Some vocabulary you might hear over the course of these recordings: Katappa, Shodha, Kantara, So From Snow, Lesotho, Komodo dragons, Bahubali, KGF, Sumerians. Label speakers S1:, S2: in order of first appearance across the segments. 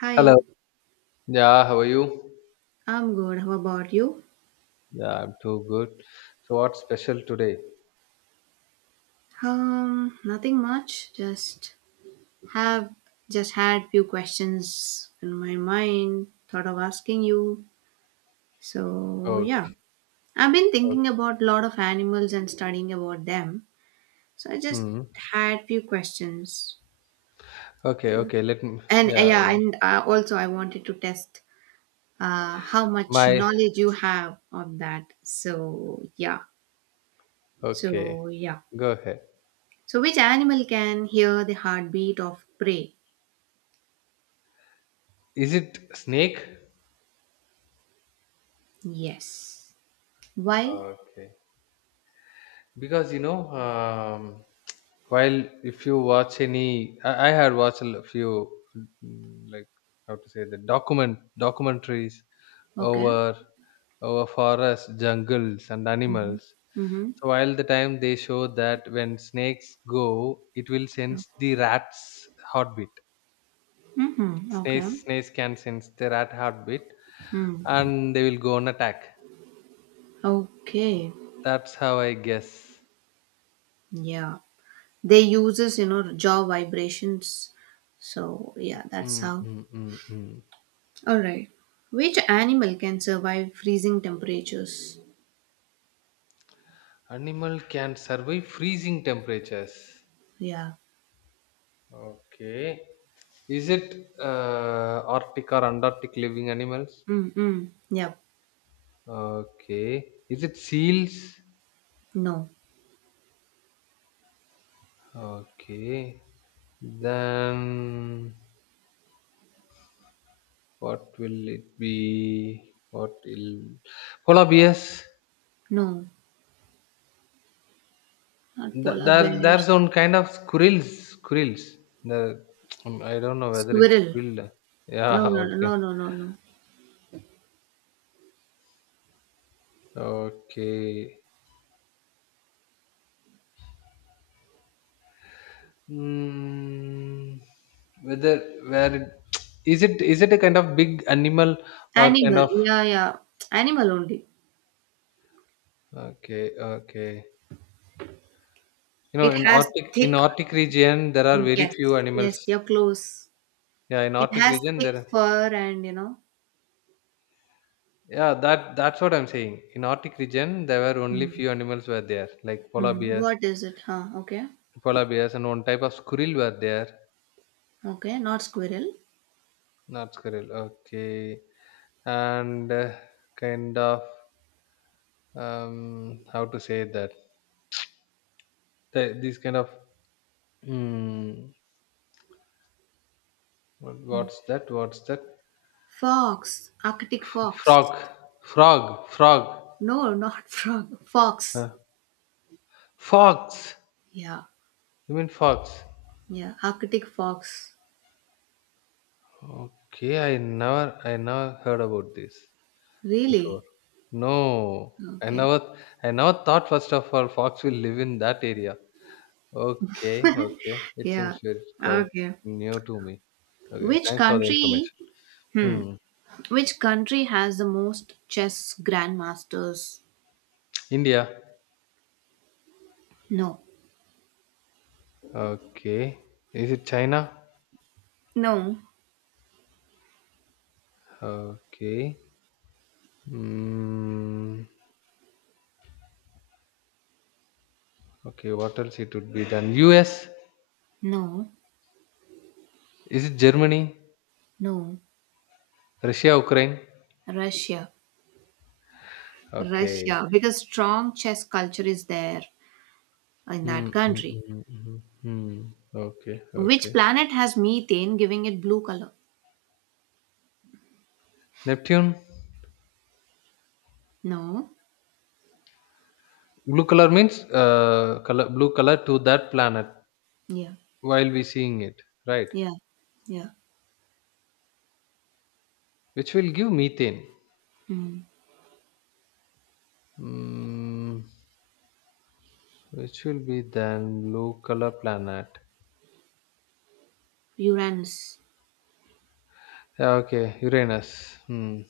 S1: Hi,
S2: Hello. Yeah, how are you?
S1: I'm good. How about you?
S2: Yeah, I'm too good. So what's special today?
S1: Nothing much. Have just had few questions in my mind. Thought of asking you. So yeah,
S2: Okay,
S1: I've been thinking
S2: okay.
S1: about a lot of animals and studying about them. So I just
S2: Hmm.
S1: had few questions,
S2: Okay, okay. Let me
S1: and
S2: Yeah,
S1: yeah,
S2: yeah.
S1: and also I wanted to test how much
S2: My
S1: knowledge you have of that. So yeah,
S2: Okay.
S1: so yeah.
S2: Go ahead.
S1: So which animal can hear the heartbeat of prey?
S2: Is it snake?
S1: Yes. Why?
S2: Okay. Because you know, um while if you watch any I had watched a few like how to say the documentaries
S1: Okay.
S2: over over forests, jungles, and
S1: Mm-hmm.
S2: animals.
S1: Mm-hmm.
S2: So while the time they show that when snakes go, it will sense the rat's heartbeat.
S1: Mm-hmm. Okay.
S2: Snakes can sense the rat heartbeat,
S1: Hmm.
S2: and they will go on attack.
S1: Okay.
S2: That's how I guess.
S1: Yeah. They uses, you know, jaw vibrations. So yeah, that's
S2: Mm,
S1: how.
S2: mm, mm, mm.
S1: Alright. Which animal can survive freezing temperatures?
S2: Animal can survive freezing temperatures.
S1: Yeah.
S2: Okay. Is it Arctic or Antarctic living animals?
S1: Mm-hmm. Yep.
S2: Okay. Is it seals?
S1: No.
S2: Okay. Then what will it be? What will Polar bears?
S1: No. Not
S2: Th-
S1: polar
S2: There,
S1: bears.
S2: there's one kind of squirrels. Squirrels. The I don't know whether it's
S1: Squirrel.
S2: squirrel. Yeah.
S1: No, no,
S2: Okay.
S1: no, no, no, no.
S2: Okay. Mm, whether where it, is it? Is it a kind of big animal or kind
S1: Animal.
S2: of?
S1: Yeah, yeah. Animal only.
S2: Okay. Okay. You know,
S1: It
S2: in
S1: has
S2: Arctic in
S1: thick.
S2: Arctic region, there are very
S1: Yes,
S2: few
S1: yes,
S2: animals.
S1: you're close.
S2: Yeah, in
S1: It
S2: Arctic
S1: has
S2: region
S1: thick
S2: there.
S1: fur and you know.
S2: Yeah, that's what I'm saying. In Arctic region, there were only
S1: Hmm.
S2: few animals were there, like polar
S1: Hmm.
S2: bears,
S1: What is it? Huh. Okay.
S2: and one type of squirrel were there.
S1: Okay. Not squirrel.
S2: Not squirrel, okay. And kind of how to say that? These kind of mm, what's that? What's that?
S1: Fox. Arctic fox.
S2: Frog, frog, frog.
S1: No, not frog. Fox.
S2: Uh, fox.
S1: Yeah.
S2: You mean fox?
S1: Yeah. Arctic fox.
S2: Okay, I never heard about this before.
S1: Really?
S2: No, I
S1: Okay.
S2: never, I never thought first of all fox will live in that area. Okay, okay. It
S1: Yeah.
S2: seems very quite
S1: Okay.
S2: new to me. Okay,
S1: Which
S2: thanks for the
S1: country?
S2: information.
S1: Hmm.
S2: Hmm.
S1: Which country has the most chess grandmasters?
S2: India.
S1: No.
S2: Okay. Is it China?
S1: No.
S2: Okay. Hmm. Okay. What else it would be done? U.S.?
S1: No.
S2: Is it Germany?
S1: No.
S2: Russia, Ukraine?
S1: Russia.
S2: Okay.
S1: Russia, because strong chess culture is there in
S2: Hmm.
S1: that
S2: Hmm,
S1: country.
S2: hmm, hmm, hmm, hmm. Okay.
S1: Which
S2: Okay.
S1: planet has methane giving it blue color?
S2: Neptune.
S1: No.
S2: Blue color means color blue color to that planet
S1: Yeah.
S2: while we seeing it, right?
S1: Yeah. Yeah.
S2: Which will give methane.
S1: Mm.
S2: Mm, which will be then blue color planet.
S1: Uranus.
S2: Yeah, okay, Uranus. Hmm.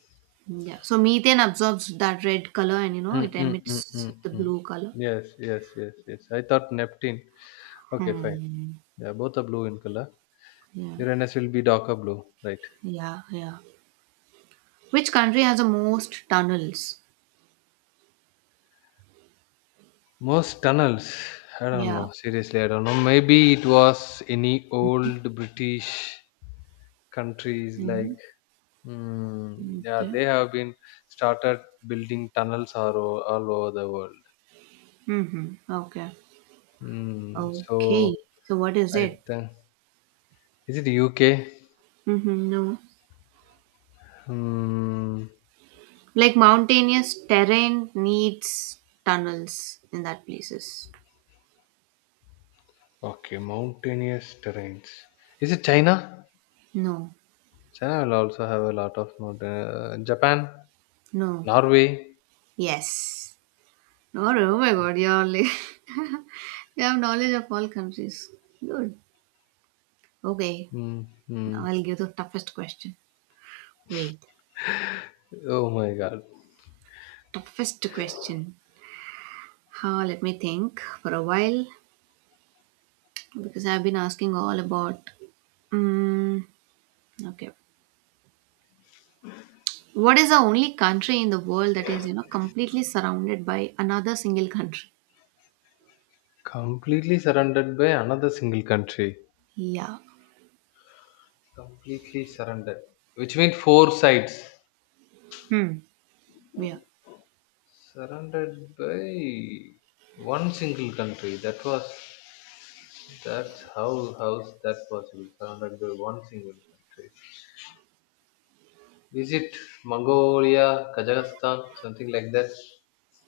S1: Yeah. So methane absorbs that red color and you know
S2: Mm,
S1: it
S2: mm, mm,
S1: emits
S2: mm,
S1: the
S2: mm.
S1: blue color.
S2: Yes, yes, yes, yes. I thought Neptune. Okay, fine.
S1: Hmm.
S2: Yeah, both are blue in color.
S1: Yeah.
S2: Uranus will be darker blue, right?
S1: Yeah. Yeah. Which country has the most tunnels?
S2: Most tunnels. I don't
S1: Yeah.
S2: know. Seriously, I don't know. Maybe it was any old British countries
S1: Mm-hmm.
S2: like yeah,
S1: Okay.
S2: they have been started building tunnels all over the world.
S1: Mm-hmm. Okay.
S2: So
S1: Okay. So what is
S2: I
S1: it?
S2: think, is it UK?
S1: Mm-hmm. No.
S2: Mm,
S1: Like mountainous terrain needs tunnels in that places.
S2: okay, mountainous terrains. Is it China?
S1: No,
S2: China will also have a lot of mountain. Japan,
S1: no,
S2: Norway.
S1: yes. No, oh my god, you're like, you have knowledge of all countries. Good. Okay,
S2: Mm,
S1: now
S2: mm.
S1: I'll give the toughest question. Wait,
S2: Oh my God!
S1: toughest question. Huh, let me think for a while because I've been asking all about. Mm, okay. What is the only country in the world that is, you know, completely surrounded by another single country?
S2: Completely surrounded by another single country.
S1: Yeah.
S2: Completely surrounded, which means four sides,
S1: Hmm. Yeah.
S2: surrounded by one single country. That was that's how how's that possible? Surrounded by one single country. Is it Mongolia, Kazakhstan, something like that,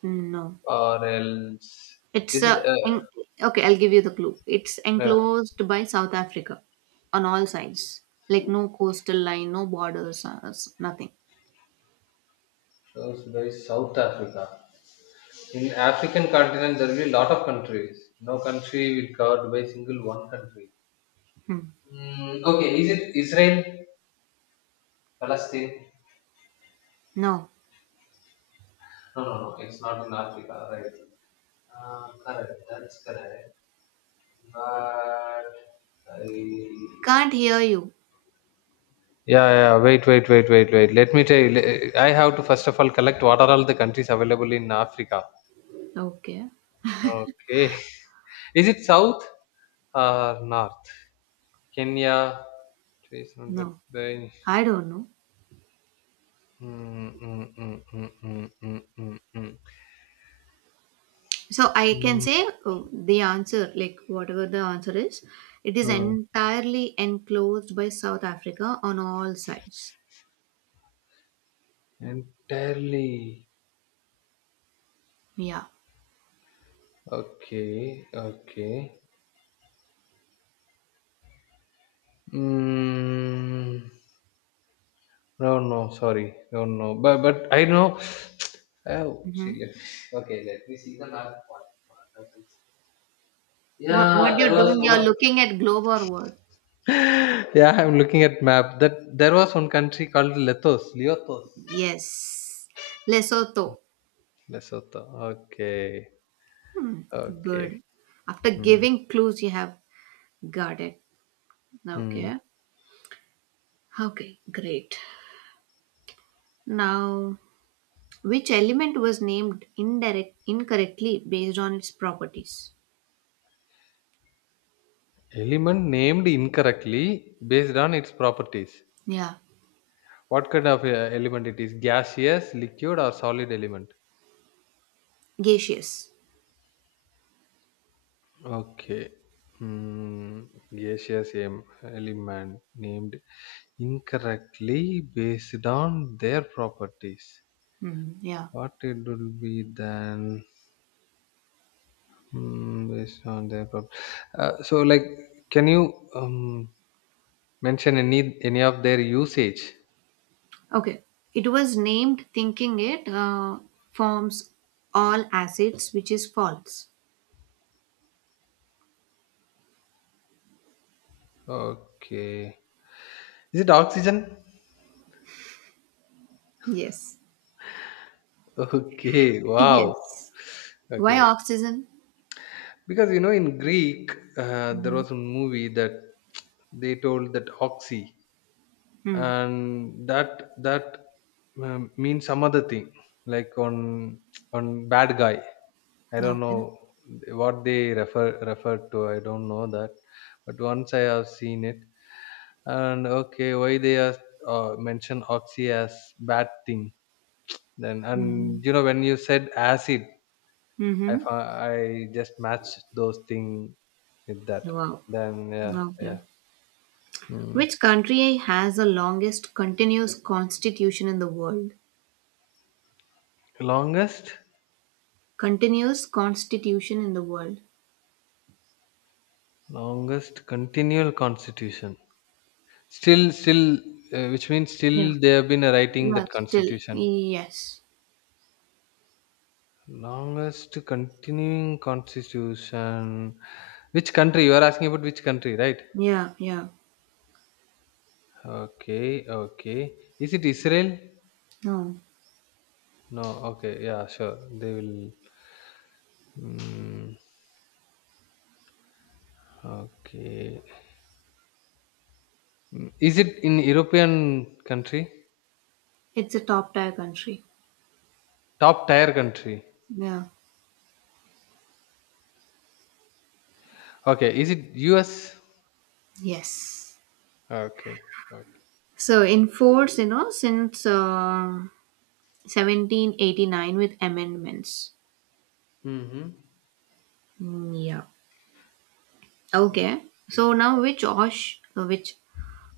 S1: No.
S2: or else
S1: It's
S2: is it
S1: a en- okay, I'll give you the clue. It's
S2: uh,
S1: enclosed by South Africa on all sides. Like no coastal line, no borders, nothing.
S2: goes by South Africa? In African continent, there will be a lot of countries. No country will covered by single one country.
S1: Hmm.
S2: Mm, okay, is it Israel, Palestine?
S1: No.
S2: No, no, no. It's not in Africa, right? Correct, that's correct. But I
S1: Can't hear you.
S2: Yeah, yeah. Wait, wait, wait, wait, wait. Let me tell you. I have to first of all collect what are all the countries available in Africa.
S1: Okay.
S2: Okay. Is it south or north? Kenya. 300
S1: No.
S2: by.
S1: I don't know.
S2: Mm, mm, mm, mm, mm, mm, mm, mm.
S1: So I can
S2: Mm,
S1: say the answer, like whatever the answer is, it is
S2: mm.
S1: entirely enclosed by South Africa on all sides.
S2: Entirely.
S1: Yeah.
S2: Okay. Okay. Mm. No, no, sorry. No, no. But I know. Oh,
S1: Mm-hmm.
S2: see. Let Okay, let me see the map. What happens?
S1: What
S2: Yeah, there
S1: you're doing,
S2: was
S1: you're
S2: one.
S1: looking at globe or what?
S2: Yeah, I'm looking at map. That there was one country called Lethos, Leotos,
S1: Yes. Lesotho.
S2: Lesotho. Okay, okay.
S1: Good. After
S2: Hmm.
S1: giving clues, you have got it.
S2: Hmm.
S1: Okay. Okay, great. Now, which element was named indirect incorrectly based on its properties?
S2: Element named incorrectly based on its properties.
S1: Yeah,
S2: What kind of element it is? Gaseous, liquid, or solid element?
S1: gaseous.
S2: Okay. Hmm. Asia same element named incorrectly based on their properties.
S1: Hmm, yeah.
S2: What it will be then, based on their so like, can you mention any of their usage?
S1: Okay. It was named thinking it forms all acids, which is false.
S2: Okay. Is it oxygen?
S1: Yes.
S2: Okay. Wow.
S1: Yes. Why
S2: Okay.
S1: oxygen?
S2: Because you know in Greek, there was a movie that they told that oxy.
S1: Hmm.
S2: And that means some other thing, like on bad guy. I don't
S1: Okay.
S2: know what they refer to. I don't know that, but once I have seen it. And okay, why they are mention oxy as bad thing? Then
S1: Mm-hmm.
S2: and you know, when you said acid,
S1: Mm-hmm.
S2: I just matched those thing with that.
S1: Wow.
S2: Then, yeah,
S1: Okay.
S2: yeah. Hmm.
S1: Which country has the longest continuous constitution in the world?
S2: Longest
S1: Continuous constitution in the world.
S2: longest continual constitution. Still, which means
S1: Yeah.
S2: still they have been writing
S1: Yeah,
S2: that
S1: still.
S2: constitution.
S1: Yes.
S2: Longest continuing constitution. Which country? You are asking about which country, right?
S1: Yeah, yeah.
S2: Okay, okay. Is it Israel?
S1: No.
S2: No, okay, yeah, sure. They will. Mm, okay. Is it in European country?
S1: It's a top tier country.
S2: Top tier country.
S1: Yeah.
S2: Okay, is it US?
S1: Yes.
S2: Okay, okay.
S1: So in force, you know, since 1789 with amendments.
S2: Mm-hmm.
S1: Mm, yeah. Okay.
S2: Okay.
S1: So now which Osh, which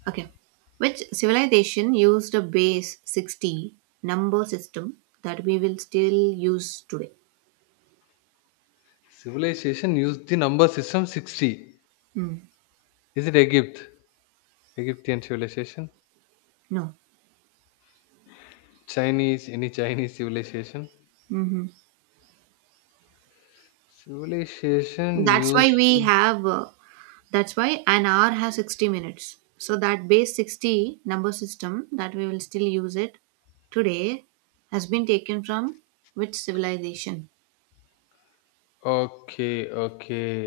S1: Okay. Which civilization used a base 60 number system that we will still use today?
S2: Civilization used the number system 60.
S1: Mm.
S2: Is it Egypt? Egyptian civilization?
S1: No.
S2: Chinese? Any Chinese civilization?
S1: Hmm.
S2: Civilization
S1: That's why
S2: used.
S1: we
S2: in-
S1: have, that's why an hour has 60 minutes. So that base 60 number system that we will still use it today has been taken from which civilization?
S2: Okay, okay,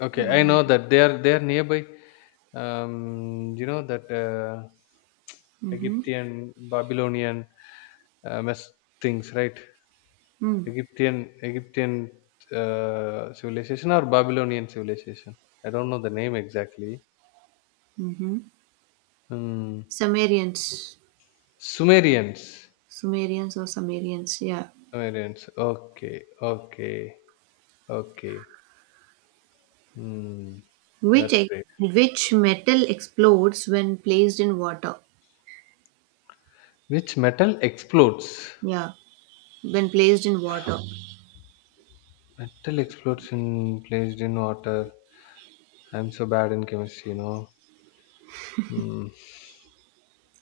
S2: okay. I
S1: Yeah.
S2: know that they are nearby. You know that
S1: Mm-hmm.
S2: Egyptian, Babylonian, mess things, right? Egyptian, Egyptian civilization or Babylonian civilization. I don't know the name exactly.
S1: Mm-hmm.
S2: Hmm.
S1: Sumerians.
S2: Sumerians.
S1: Sumerians or Sumerians, yeah.
S2: Variants. Okay, okay, okay. Hmm, that's great.
S1: Which metal explodes when placed in water?
S2: Which metal explodes?
S1: Yeah, when placed in water.
S2: Metal explodes in placed in water. I'm so bad in chemistry, you know. Hmm.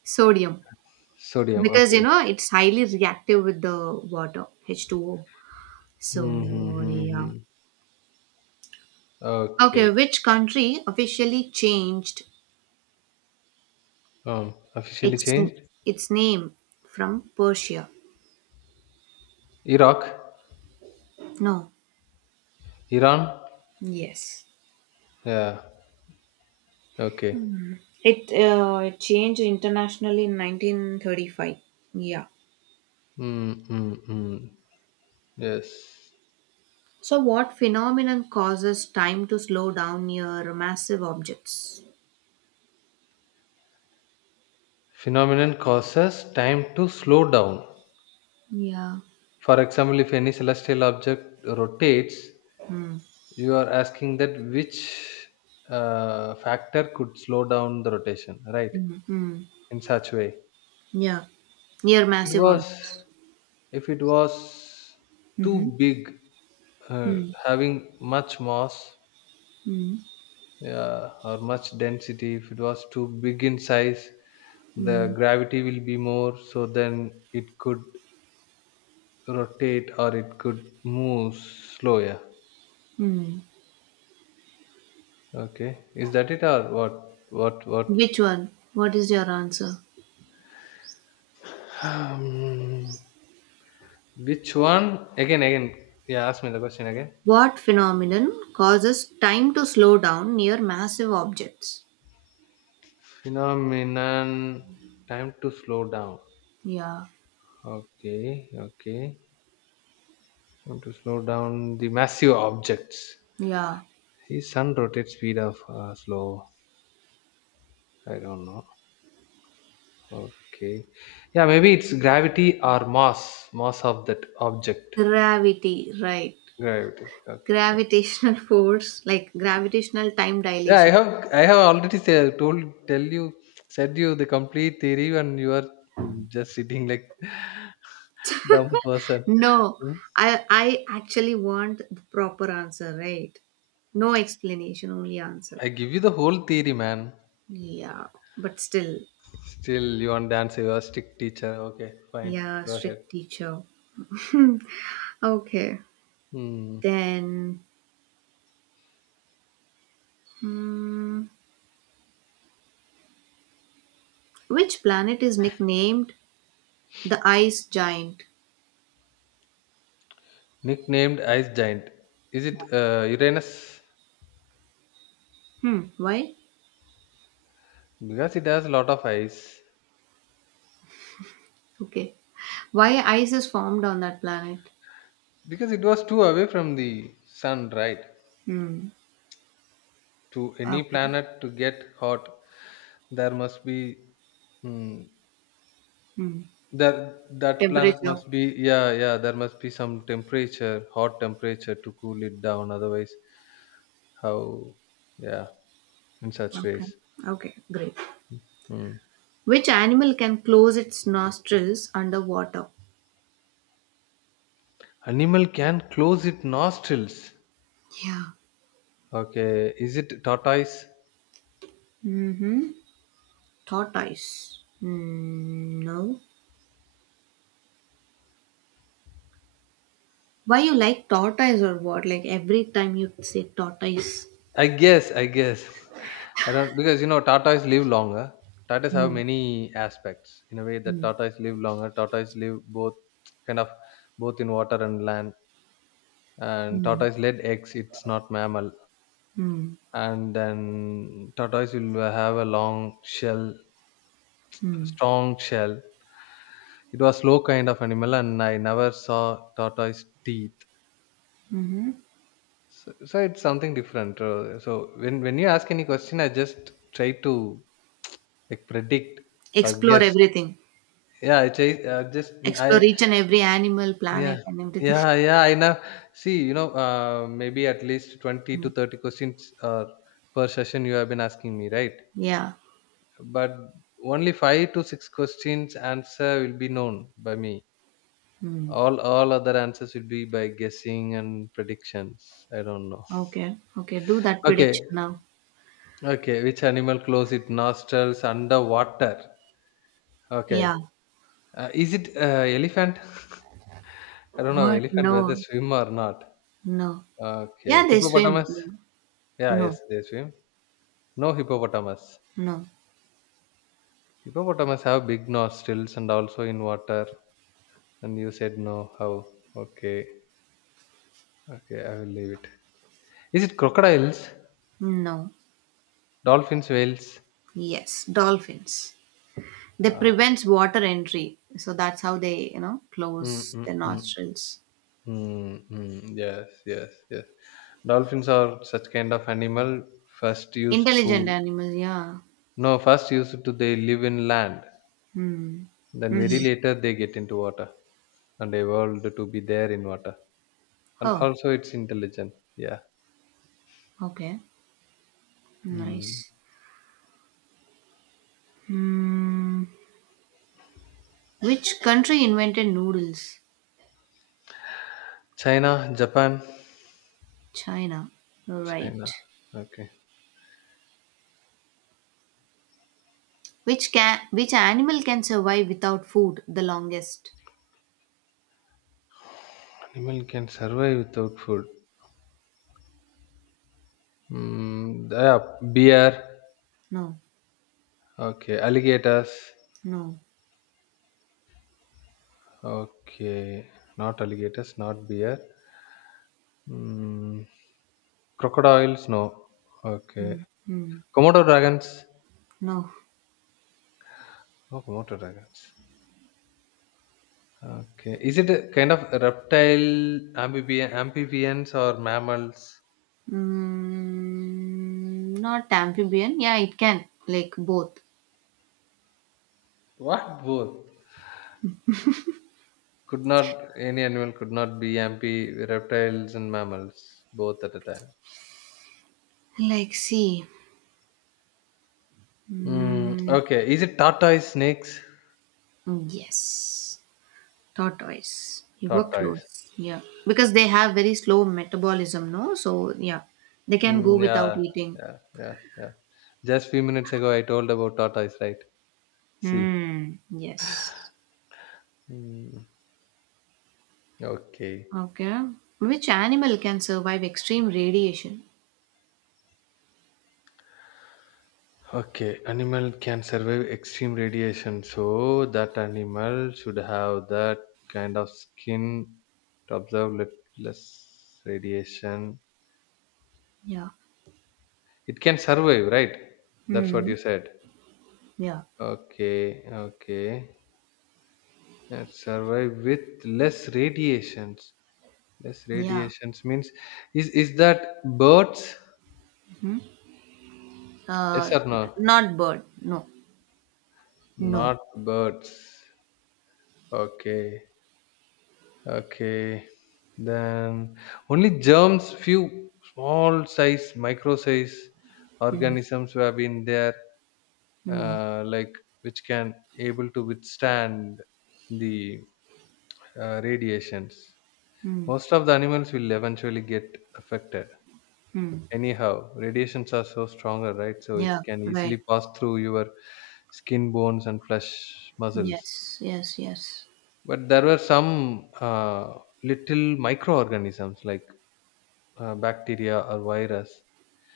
S1: Sodium.
S2: Sodium.
S1: Because you
S2: Okay.
S1: know it's highly reactive with the water, H2O.
S2: Hmm. Hmm,
S1: So
S2: hmm,
S1: yeah.
S2: hmm.
S1: Okay,
S2: Okay.
S1: which country officially changed
S2: Officially
S1: its
S2: changed.
S1: its name from Persia?
S2: Iraq.
S1: No.
S2: Iran.
S1: Yes.
S2: Yeah. Okay.
S1: It changed internationally in 1935. Yeah.
S2: Hmm. Hmm. Hmm. Yes.
S1: So, what phenomenon causes time to slow down near massive objects?
S2: Phenomenon causes time to slow down.
S1: Yeah.
S2: For example, if any celestial object rotates,
S1: Hmm.
S2: you are asking that which factor could slow down the rotation, right?
S1: Hmm. Hmm.
S2: In such way,
S1: Yeah, near
S2: it
S1: massive
S2: was
S1: objects.
S2: if it was
S1: Mm-hmm.
S2: too big, uh,
S1: Hmm.
S2: having much mass
S1: Hmm.
S2: or much density. If it was too big in size,
S1: Hmm.
S2: the gravity will be more, so then it could rotate or it could move slower.
S1: Hmm.
S2: Okay, is that it or what? What? What?
S1: Which one? What is your answer?
S2: Um, Which one? Again, again. Yeah, ask me the question again.
S1: What phenomenon causes time to slow down near massive objects?
S2: Phenomenon. Time to slow down.
S1: Yeah,
S2: Okay, okay. Time to slow down the massive objects.
S1: yeah.
S2: His sun rotates speed of slow. I don't know. Okay. Yeah, maybe it's gravity or mass. Mass of that object.
S1: Gravity, right.
S2: Gravity. Okay, fine.
S1: Gravitational force, like gravitational time
S2: Yeah, I
S1: dilation.
S2: have I have already said, told, tell you, said you the complete theory and you are just sitting like dumb person.
S1: No,
S2: Hmm?
S1: I actually want the proper answer, right? No explanation, only answer.
S2: I give you the whole theory, man.
S1: Yeah, but still,
S2: Still, you want to answer your stick teacher. Okay, fine.
S1: yeah,
S2: Go ahead.
S1: strict teacher. Okay,
S2: Hmm.
S1: then, hmm, which planet is nicknamed the ice giant?
S2: Nicknamed Ice Giant. Is it Uranus?
S1: Hmm, why?
S2: Because it has a lot of ice.
S1: Okay, why ice is formed on that planet?
S2: Because it was too away from the sun, right?
S1: Hmm.
S2: To any
S1: Okay.
S2: planet to get hot, there must be. Hmm,
S1: Hmm.
S2: that planet
S1: Temperature.
S2: must be, yeah, yeah, there must be some temperature hot temperature to cool it down, otherwise how, yeah, in such
S1: Okay.
S2: ways.
S1: Okay. Great.
S2: Hmm.
S1: Which animal can close its nostrils underwater?
S2: Animal can close its nostrils.
S1: Yeah.
S2: Okay, is it tortoise?
S1: Mm-hmm. Tortoise. Mm, no. Why you like tortoise or what? Like every time you say tortoise.
S2: I guess, I guess. I don't Because you know tortoise live longer. Tortoise have
S1: Mm,
S2: many aspects in a way that
S1: mm,
S2: tortoise live longer. Tortoise live both kind of both in water and land. And
S1: mm,
S2: tortoise laid eggs. It's not mammal.
S1: mm,
S2: And then tortoise will have a long shell,
S1: mm,
S2: strong shell. It was slow kind of animal, and I never saw tortoise teeth.
S1: mm-hmm.
S2: So it's something different. So when you ask any question, I just try to like predict or
S1: Explore
S2: guess.
S1: everything.
S2: Yeah, I try, just
S1: Explore
S2: I
S1: each and every animal,
S2: yeah,
S1: planet, and everything.
S2: yeah, yeah. I know. See, you know, maybe at least 20
S1: Mm.
S2: to 30 questions, per session you have been asking me, right?
S1: Yeah.
S2: But only five to six questions answer will be known by me.
S1: Mm.
S2: All other answers will be by guessing and predictions. I don't know.
S1: Okay. Okay. Do that
S2: Okay.
S1: prediction now.
S2: Okay, which animal close its nostrils underwater? Okay.
S1: Yeah.
S2: Is it elephant? I don't know
S1: What?
S2: elephant whether
S1: No.
S2: swim or not.
S1: No.
S2: Okay.
S1: Yeah, they swim.
S2: Hippopotamus?
S1: No.
S2: Yeah,
S1: No.
S2: yes, they swim. No hippopotamus.
S1: No.
S2: Hippopotamus have big nostrils and also in water. And you said no. How? Okay. Okay, I will leave it. Is it crocodiles?
S1: No.
S2: Dolphins, whales?
S1: Yes. Dolphins. They
S2: Uh,
S1: prevents water entry. So that's how they, you know,
S2: mm,
S1: close
S2: mm,
S1: their
S2: mm.
S1: nostrils.
S2: Mm, mm, yes, yes, yes. Dolphins are such kind of animal. First used
S1: Intelligent
S2: to
S1: animals, yeah.
S2: No, first used to they live in land.
S1: Hmm.
S2: Then very
S1: Mm-hmm.
S2: later they get into water and evolved to be there in water. And
S1: Oh,
S2: also it's intelligent. Yeah.
S1: okay.
S2: Mm.
S1: Nice. Hmm. Which country invented noodles?
S2: China, Japan,
S1: China. Right.
S2: China. Okay.
S1: Which animal can survive without food the longest?
S2: Animal can survive without food. Mm, yeah, bear.
S1: No.
S2: Okay, alligators.
S1: No.
S2: Okay, not alligators, not bear. Mm. Crocodiles, no. Okay.
S1: Mm, mm,
S2: Komodo dragons?
S1: no.
S2: Oh, Komodo dragons. Okay. Is it a kind of reptile, amphibians, or mammals?
S1: Mm, not amphibian. Yeah, it can. Like both.
S2: What both? Could not any animal could not be amphi reptiles and mammals both at a time.
S1: Like see.
S2: Mm,
S1: Mm,
S2: okay. Is it tortoise snakes?
S1: oh, yes, tortoise. You were
S2: Tortoise.
S1: close. Yeah, because they have very slow metabolism, no? So yeah, they can go
S2: Mm,
S1: without
S2: yeah,
S1: eating.
S2: yeah, yeah, yeah. Just few minutes ago, I told about tortoise, right? See.
S1: Hmm. Yes.
S2: Mm, okay.
S1: Okay. Which animal can survive extreme radiation?
S2: Okay, animal can survive extreme radiation, so that animal should have that kind of skin to absorb less radiation.
S1: Yeah.
S2: It can survive, right? That's what
S1: Hmm.
S2: you said.
S1: Yeah.
S2: Okay, okay. Survive with less radiations. Less
S1: Yeah.
S2: radiations means is that birds?
S1: Hmm.
S2: Yes
S1: Uh,
S2: or no?
S1: Not bird. No. No.
S2: Not birds. Okay, okay. Then only germs, few small size, micro size
S1: Hmm.
S2: organisms who have been there,
S1: Hmm.
S2: like which can able to withstand the radiations.
S1: Hmm.
S2: Most of the animals will eventually get affected.
S1: Hmm.
S2: Anyhow, radiations are so stronger, right? So it
S1: Yeah.
S2: can
S1: Right.
S2: easily pass through your skin, bones, and flesh muscles.
S1: Yes. Yes. Yes.
S2: But there were some little microorganisms like bacteria or virus,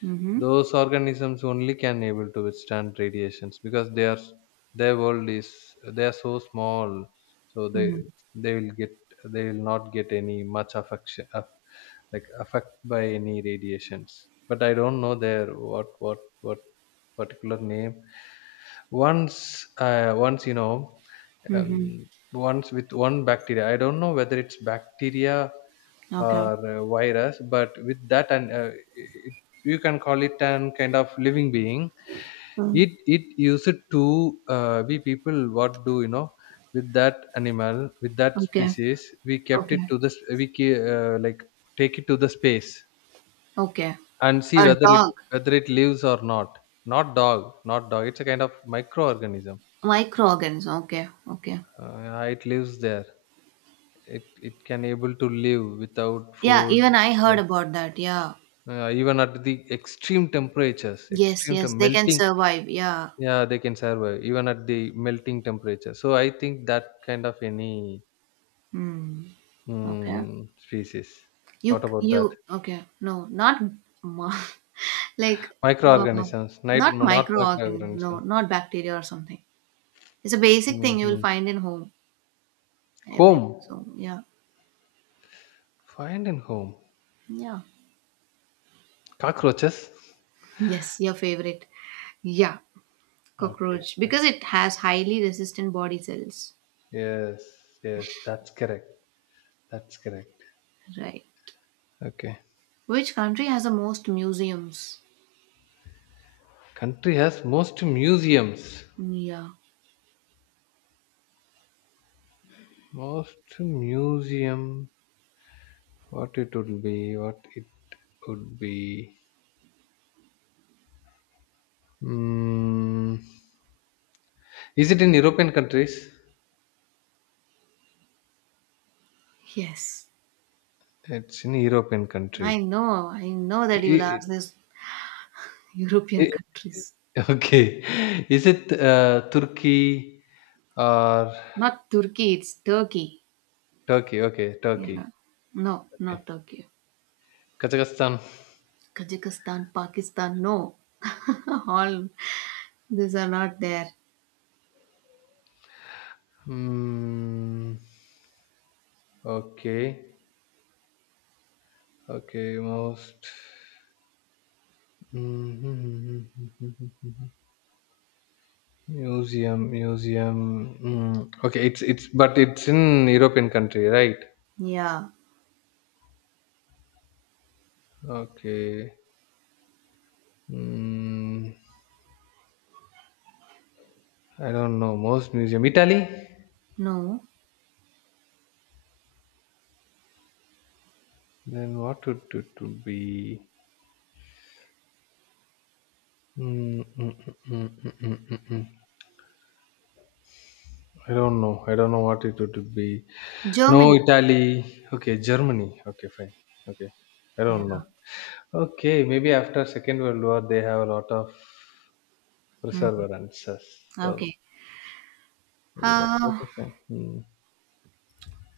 S1: Mm-hmm.
S2: those organisms only can able to withstand radiations because they are their world is they are so small so
S1: Mm-hmm.
S2: they will get they will not get any much affection like affect by any radiations, but I don't know their what particular name once, once you know,
S1: Mm-hmm.
S2: um, once with one bacteria. I don't know whether it's bacteria
S1: Okay.
S2: or virus, but with that and it, you can call it an kind of living being.
S1: Mm.
S2: It used to we people what do you know, with that animal with that
S1: Okay.
S2: species we kept it
S1: Okay.
S2: to the like take it to the space
S1: Okay.
S2: and see
S1: A dog.
S2: whether it lives or not. Not dog, not dog, it's a kind of microorganism.
S1: Microorganism. Okay. Okay.
S2: Yeah, it lives there. It it can able to live without
S1: Yeah, even
S2: food.
S1: I heard
S2: With,
S1: about that. Yeah.
S2: Even at the extreme temperatures,
S1: Yes, yes. They can
S2: melting,
S1: survive. Yeah.
S2: yeah, they can survive even at the melting temperature. So I think that kind of any
S1: Hmm. Okay.
S2: species.
S1: You
S2: What about that?
S1: you okay. No, not mo- like uh,
S2: Microorganisms, night,
S1: not
S2: not
S1: microorganism. No,
S2: microorganisms.
S1: not bacteria or something. It's a basic thing you will
S2: Hmm.
S1: find in home every
S2: Home,
S1: so yeah.
S2: find in home.
S1: Yeah.
S2: Cockroaches.
S1: Yes, your favorite. Yeah.
S2: Okay,
S1: Cockroach
S2: okay.
S1: because it has highly resistant body cells.
S2: Yes. Yes, that's correct. That's correct.
S1: Right.
S2: Okay.
S1: Which country has the most museums?
S2: Country has most museums.
S1: Yeah.
S2: Most museum. What it would be? What it would be? Mm, is it in European countries?
S1: Yes.
S2: It's in European
S1: I
S2: country.
S1: know. I know that
S2: I-
S1: you'll
S2: i-
S1: ask this European
S2: i-
S1: countries.
S2: okay. Is it Turkey or
S1: Not Turkey, it's Turkey.
S2: Turkey? Okay, Turkey.
S1: Yeah. No,
S2: Okay.
S1: not Turkey.
S2: Kazakhstan.
S1: Kazakhstan, Pakistan, no. All these are not there.
S2: Mm, okay. Okay. Most. Museum, museum. Okay, it's but it's in European country, right?
S1: Yeah.
S2: Okay. Mm, I don't know. Most museum, Italy.
S1: No.
S2: Then what would it to be? Mm, mm, mm, mm, mm, mm, mm, mm. mm. I don't know. I don't know what it would be. No,
S1: Germany.
S2: Italy. Okay, Germany. Okay, fine. Okay, I
S1: Yeah.
S2: don't know. Okay, maybe after Second World War they have a lot of
S1: Mm.
S2: perseverances. So
S1: Okay.
S2: maybe that.
S1: Uh,
S2: Okay, fine. Hmm.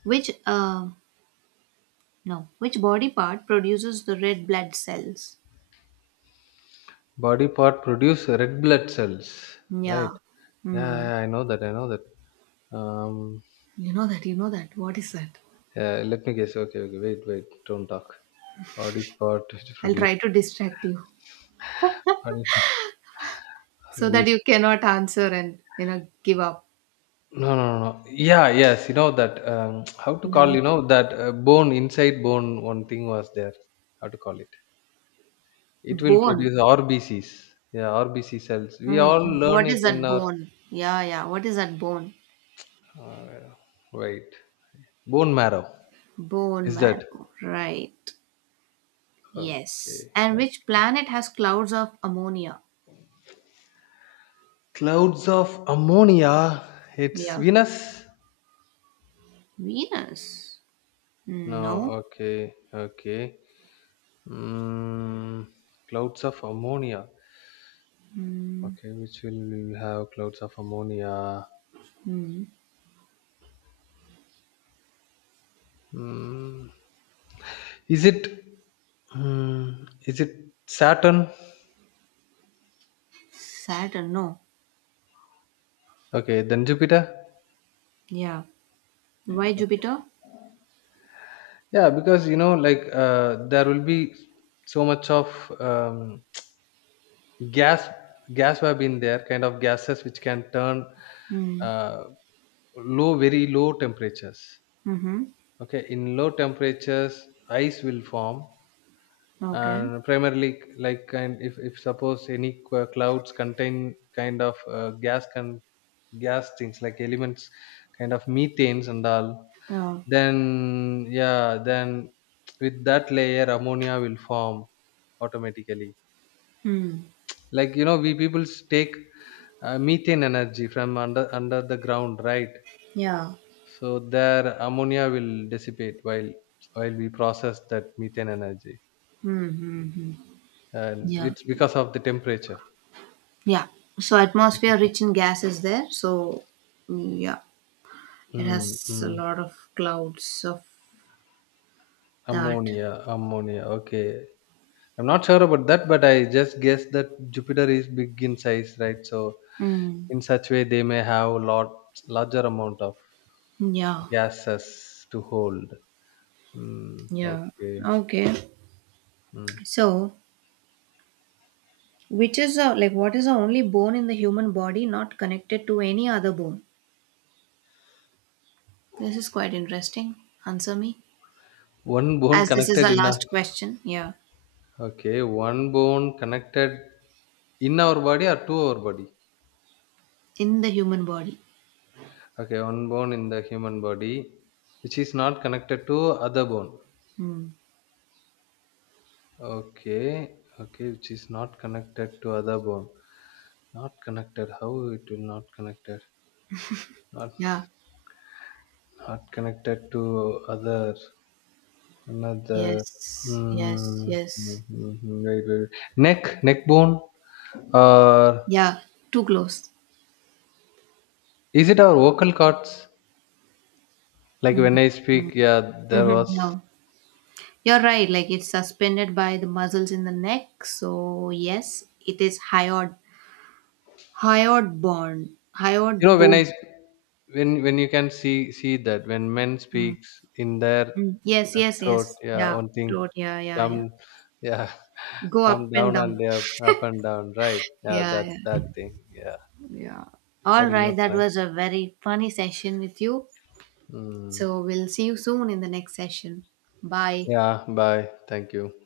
S1: which no, which body part produces the red blood cells?
S2: Body part produce red blood cells, right?
S1: Yeah.
S2: Yeah,
S1: Hmm.
S2: yeah, I know that. I know that.
S1: You know that, you know that. What is that?
S2: Yeah, let me guess. Okay, okay. Wait, wait. Don't talk. Body part which
S1: I'll
S2: produce.
S1: try to distract you
S2: Body part
S1: so that
S2: produce-
S1: you cannot answer and, you know, give up.
S2: no, no, no, no. Yeah, yes. You know that. How to
S1: Yeah,
S2: call?
S1: which
S2: You know that bone inside bone. One thing was there. How to call it? It
S1: one?
S2: will
S1: Bone.
S2: produce RBCs. Yeah, RBC cells. We
S1: Mm.
S2: all
S1: Mm.
S2: learn
S1: What
S2: it
S1: is
S2: in
S1: that
S2: our.
S1: bone? Yeah, yeah. What is that bone?
S2: Uh, wait. Bone marrow.
S1: Bone
S2: Is that?
S1: marrow. Right. Yes.
S2: Okay,
S1: And which
S2: okay.
S1: planet has clouds of ammonia?
S2: Clouds of ammonia. It's
S1: Yeah.
S2: Venus.
S1: Venus.
S2: No,
S1: Mm, no.
S2: okay, okay. Mm, clouds of ammonia.
S1: Mm,
S2: Okay, which will we have clouds of ammonia?
S1: mm.
S2: Mm, is it? Is it Saturn?
S1: Saturn. No.
S2: Okay, then Jupiter.
S1: Yeah. Why Jupiter?
S2: Yeah, because you know, like there will be so much of um, gas, gas have been there, kind of gases which can turn.
S1: Mm.
S2: Uh, low, very low temperatures.
S1: Mm-hmm.
S2: Okay, in low temperatures ice will form,
S1: Okay.
S2: and primarily like kind if suppose any clouds contain kind of gas can gas things like elements, kind of methanes and all,
S1: Yeah.
S2: then yeah then with that layer ammonia will form automatically.
S1: Mm.
S2: Like you know, we people take methane energy from under the ground, right?
S1: Yeah.
S2: So their ammonia will dissipate while we process that methane energy,
S1: Mm-hmm.
S2: and
S1: Yeah.
S2: it's because of the temperature.
S1: Yeah. So atmosphere
S2: Temperature.
S1: rich in gas is there. So mm, yeah, it
S2: Mm,
S1: has a
S2: mm.
S1: lot of clouds of that.
S2: Ammonia, ammonia. Okay, I'm not sure about that, but I just guess that Jupiter is big in size, right? So
S1: Mm.
S2: in such way, they may have a lot, larger amount of
S1: Yeah.
S2: gases to hold. Mm,
S1: Yeah.
S2: okay.
S1: Okay.
S2: Mm.
S1: So which is a, like what is the only bone in the human body not connected to any other bone? This is quite interesting. Answer me.
S2: One bone
S1: As this is the
S2: connected in our,
S1: last question. Yeah.
S2: okay, one bone connected in our body or to our body.
S1: In the human body.
S2: Okay, one bone in the human body which is not connected to other bone.
S1: Hmm.
S2: Okay, okay, which is not connected to other bone. Not connected. How it will not connected? Not
S1: Yeah.
S2: not connected to other, another.
S1: Yes. Yes.
S2: Hmm.
S1: Yes.
S2: Wait, wait, wait. Neck, neck bone, or
S1: Yeah. Too close.
S2: is it our vocal cords? Like when I speak, yeah, there was,
S1: No, you're right. Like it's suspended by the muscles in the neck. So yes, it is hyoid, hyoid bone, hyoid
S2: you know, when
S1: bone.
S2: when you can see that when men
S1: Mm,
S2: speaks in their
S1: mm. Yes, yes,
S2: throat,
S1: yes.
S2: yeah,
S1: Yeah,
S2: one thing
S1: throat. Yeah, yeah,
S2: come,
S1: yeah.
S2: yeah,
S1: Go
S2: come
S1: up and
S2: down and
S1: down.
S2: they are up and down, right? Yeah,
S1: Yeah,
S2: that
S1: yeah,
S2: that thing, yeah,
S1: yeah. All
S2: that will
S1: right,
S2: not
S1: that
S2: connect.
S1: was a very funny session with you.
S2: Mm.
S1: So we'll see you soon in the next session. Bye.
S2: Yeah, bye, thank you.